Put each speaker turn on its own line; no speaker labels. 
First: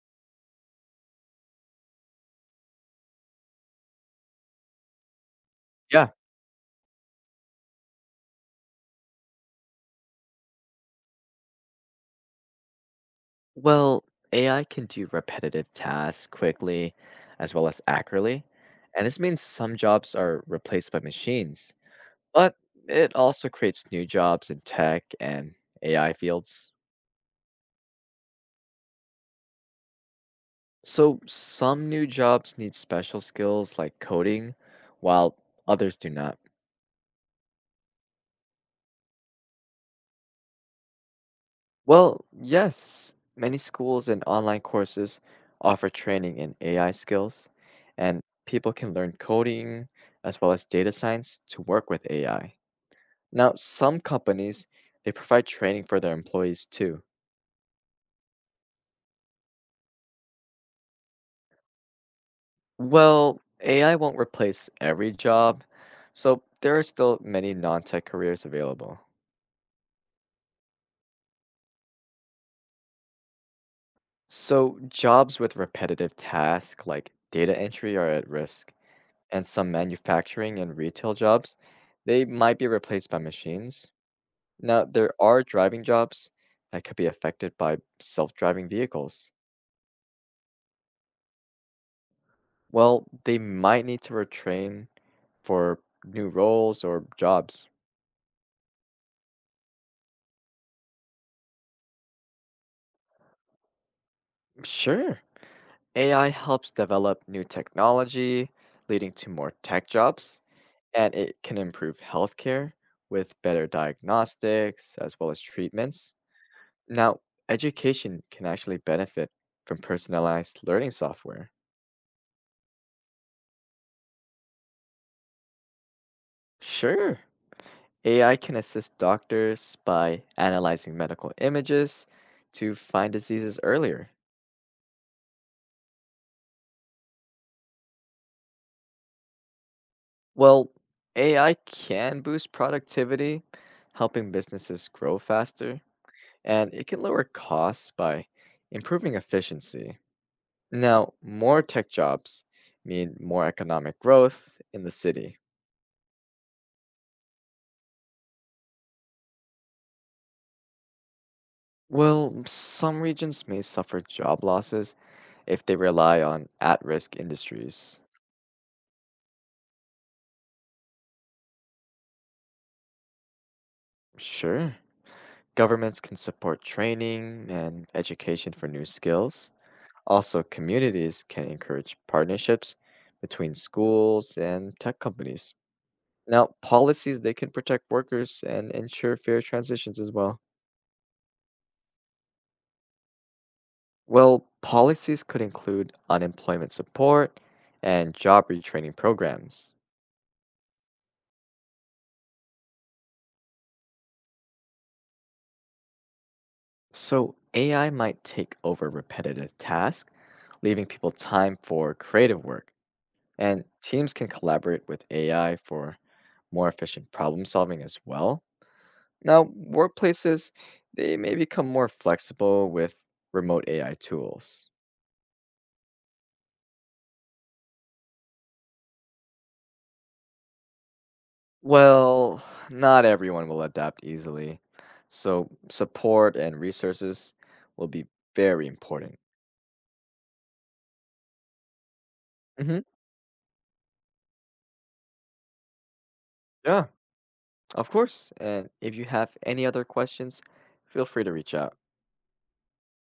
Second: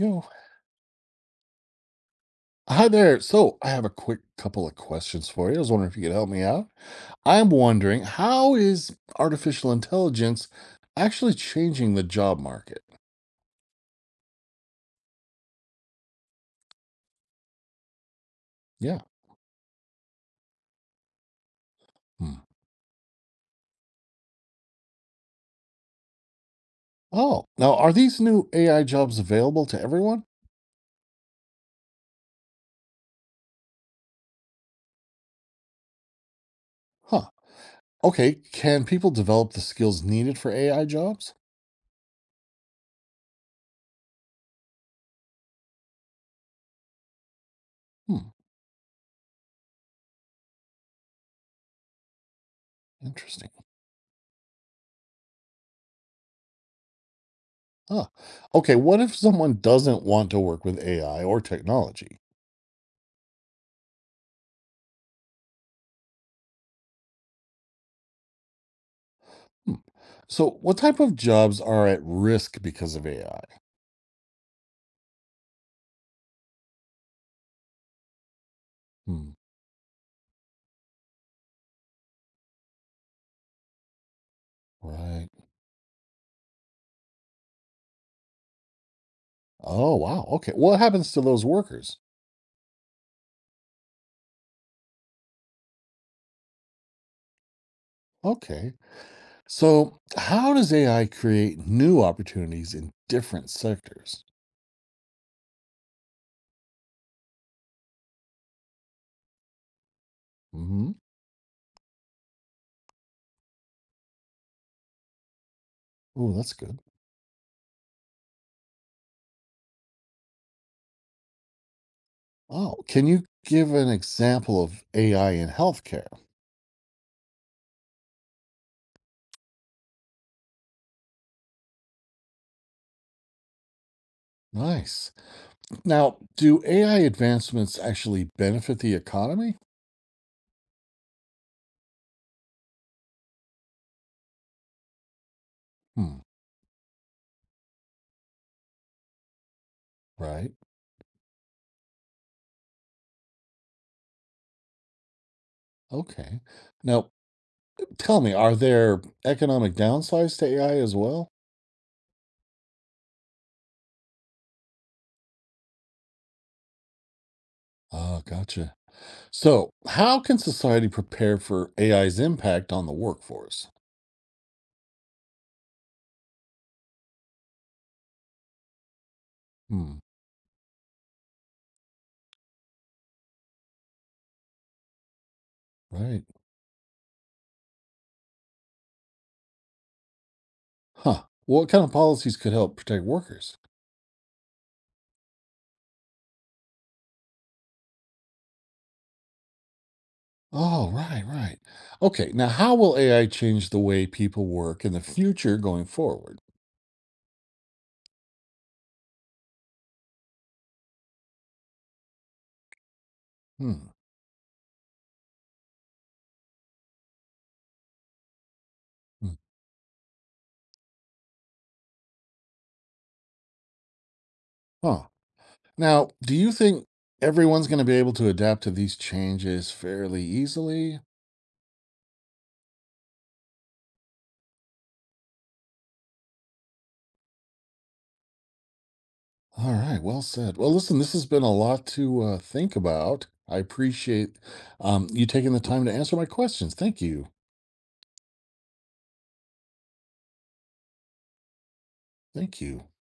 Yo, hi there. So I have a quick couple of questions for you. I was wondering if you
Yeah.
could help me out. I'm wondering, how is artificial intelligence actually changing the job market?
Well, AI can do repetitive tasks quickly as well as accurately.
Yeah.
And this means some jobs are replaced by machines,
Hmm.
but it also creates new jobs in tech and AI fields.
Oh, now are these new AI jobs available to everyone?
So some new jobs need special skills like coding, while others do not.
Huh. Okay. Can people develop the skills needed for AI jobs?
Well, yes, many schools and online courses offer training in AI skills, and
Hmm.
people can learn coding as well as data science to work with AI.
Interesting.
Now, some companies, they provide training for their employees too.
Huh. Okay. What if someone doesn't want to work with AI or technology?
Well, AI won't replace every job, so there are still many non-tech careers available.
Hmm. So what type of jobs are at risk because of AI?
So, jobs with repetitive tasks like data entry are at risk,
Hmm.
and some manufacturing and retail jobs, they might be replaced by machines. Now, there
Right.
are driving jobs that could be affected by self driving vehicles.
Oh, wow. Okay. What happens to those workers?
Well, they might need to retrain for new roles or jobs.
Okay. So, how does AI create new opportunities in different sectors?
Sure, AI helps develop new technology, leading to more tech jobs,
Hmm.
and it can improve healthcare with better diagnostics as well as treatments.
Oh, that's good.
Now, education can actually benefit from personalized learning software.
Oh, can you give an example of AI in healthcare?
Sure, AI can assist doctors by analyzing medical images to find diseases earlier.
Nice. Now, do AI advancements actually benefit the economy?
Well, AI can boost productivity, helping businesses grow faster,
Hmm.
and it can lower costs by improving efficiency.
Right.
Now, more tech jobs mean more economic growth in the city.
Okay. Now, tell me, are there economic downsides to AI as well?
Well, some regions may suffer job losses if they rely on at risk industries.
Oh, gotcha. So, how can society prepare for AI's impact on the workforce?
Sure, governments can support training and education for new skills.
Hmm.
Also, communities can encourage partnerships between schools and tech companies.
Right.
Now, policies they can protect workers and ensure fair transitions as well.
Huh. What kind of policies could help protect workers?
Well, policies could include unemployment support and job retraining programs.
Oh, right, right. Okay, now how will AI change the way people work in the future going forward?
So, AI might take over repetitive tasks, leaving people time for creative work. And
Hmm.
teams can collaborate with AI for more efficient problem solving as well.
Hmm.
Now, workplaces, they may become more flexible with remote AI tools.
Huh. Now, do you think everyone's going to be able to adapt to these changes fairly easily?
Well, not everyone will adapt easily, so support and resources will be very important.
All right, well said. Well, listen, this has been a lot to think
Hmm.
about. I appreciate you taking the time to answer my questions.
Yeah,
Thank you.
of course. And if you have any other questions, feel free to reach out.
Thank you.